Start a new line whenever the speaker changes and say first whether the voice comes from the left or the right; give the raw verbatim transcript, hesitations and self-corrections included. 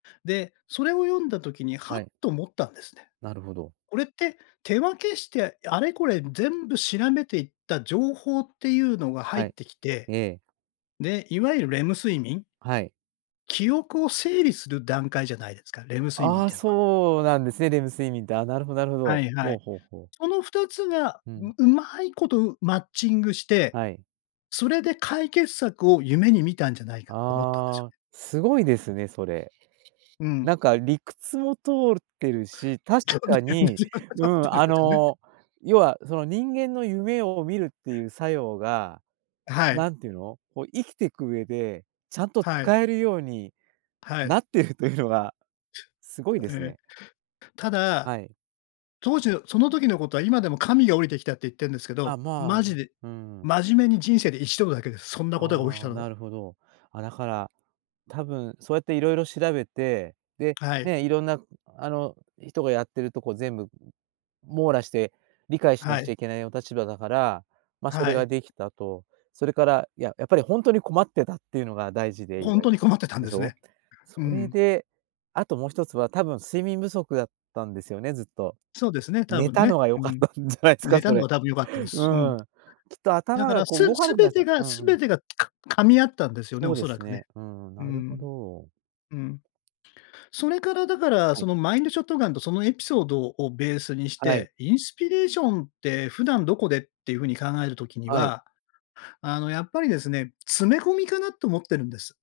left: で、それを読んだ時に、はっ
right: はい。
left: と思ったんですね。
right: なるほど。
left: これって、手分けして、あれこれ全部調べていった情報っていうのが入っ
right: はい。
left: てきて、
right: ええ。
left: で、いわゆるレム睡眠？
right: はい。
left: 記憶を整理する段階じゃないですか、レム睡眠っ
right: ああ
left: てのは。
right: そうなんですね、レム睡眠って。ああ、なるほどなるほ
left: は
right: ど。
left: いは
right: ほ
left: い。
right: うほうほう。
left: そのふたつが
right: うん。
left: ん、うまいことマッチングして、
right: はい。
left: それで解決策を夢に見たんじゃないかと思ったんですよ
right: あ
left: ね。
right: あ、すごいですね、それ。
left: うん。
right: なんか理屈も通ってるし、確かに、うん、あ
left: [unintelligible] ね。
right: の要はその人間の夢を見るっていう作用が、
left: あ、はい。
right: なんていうの、こう生きてく上で、ちゃんと
left: はい。
right: 使えるように
left: はい。
right: なってるというのがすごいです
left: ええ。
right: ね。
left: た
right: は
left: だ、
right: い。
left: 当時のその時のことは今でも神が降りてきたって言ってんですけ
right: ああ、
left: ど、
right: まあ、
left: マジ
right: う
left: で、
right: ーん。
left: 真面目に人生でいちどだけです。そんなことが起き
right: あ
left: た
right: あ
left: の
right: な
left: は。
right: るほど。あ、だから多分そうやって、いろいろ調べて、で、
left: はい。
right: ね、いろんなあの人がやってるとこ全部網羅して理解しな
left: は
right: くち
left: い。
right: ゃいけないお立場だから、ま、そ
left: は
right: れが
left: い。
right: できたと。それから、ややっぱりほんとに困ってたっていうのが大事で意
left: ほん
right: 外
left: とに
right: と
left: 困ってたん
right: で
left: で
right: し
left: す
right: ょ？
left: ね。
right: そ
left: う
right: れ
left: ん。
right: で、あともうひとつは多分睡眠不足だったんですよね、ずっと。
left: そうですね、多
right: 寝
left: 分
right: たの
left: ね。
right: が良
left: う
right: かっ
left: ん。
right: たんじゃないす
left: 寝
right: か、
left: た
right: そ
left: の
right: れ。
left: が多分良かったで
right: う
left: す。うん。
right: ん。きっと
left: だ
right: 頭
left: か
right: が
left: ら、す
right: こう動かな
left: す
right: くな
left: べ
right: った
left: てが、
right: うん
left: す
right: うん。
left: べてが、か噛み合ったんですよね、
right: そ
left: お
right: うで
left: そら
right: す
left: くね。
right: ね。うんうん、
left: う
right: なるほ
left: ん。
right: ど。
left: うん。それからだから、
right: は
left: そ
right: い。
left: のマインドショットガンとそのエピソードをベースにし
right: はい。
left: て、インスピレーションって普段どこでっていうふうに考える時に
right: はい。
left: は、あのやっぱりですね、詰め込みかなと思ってるんです。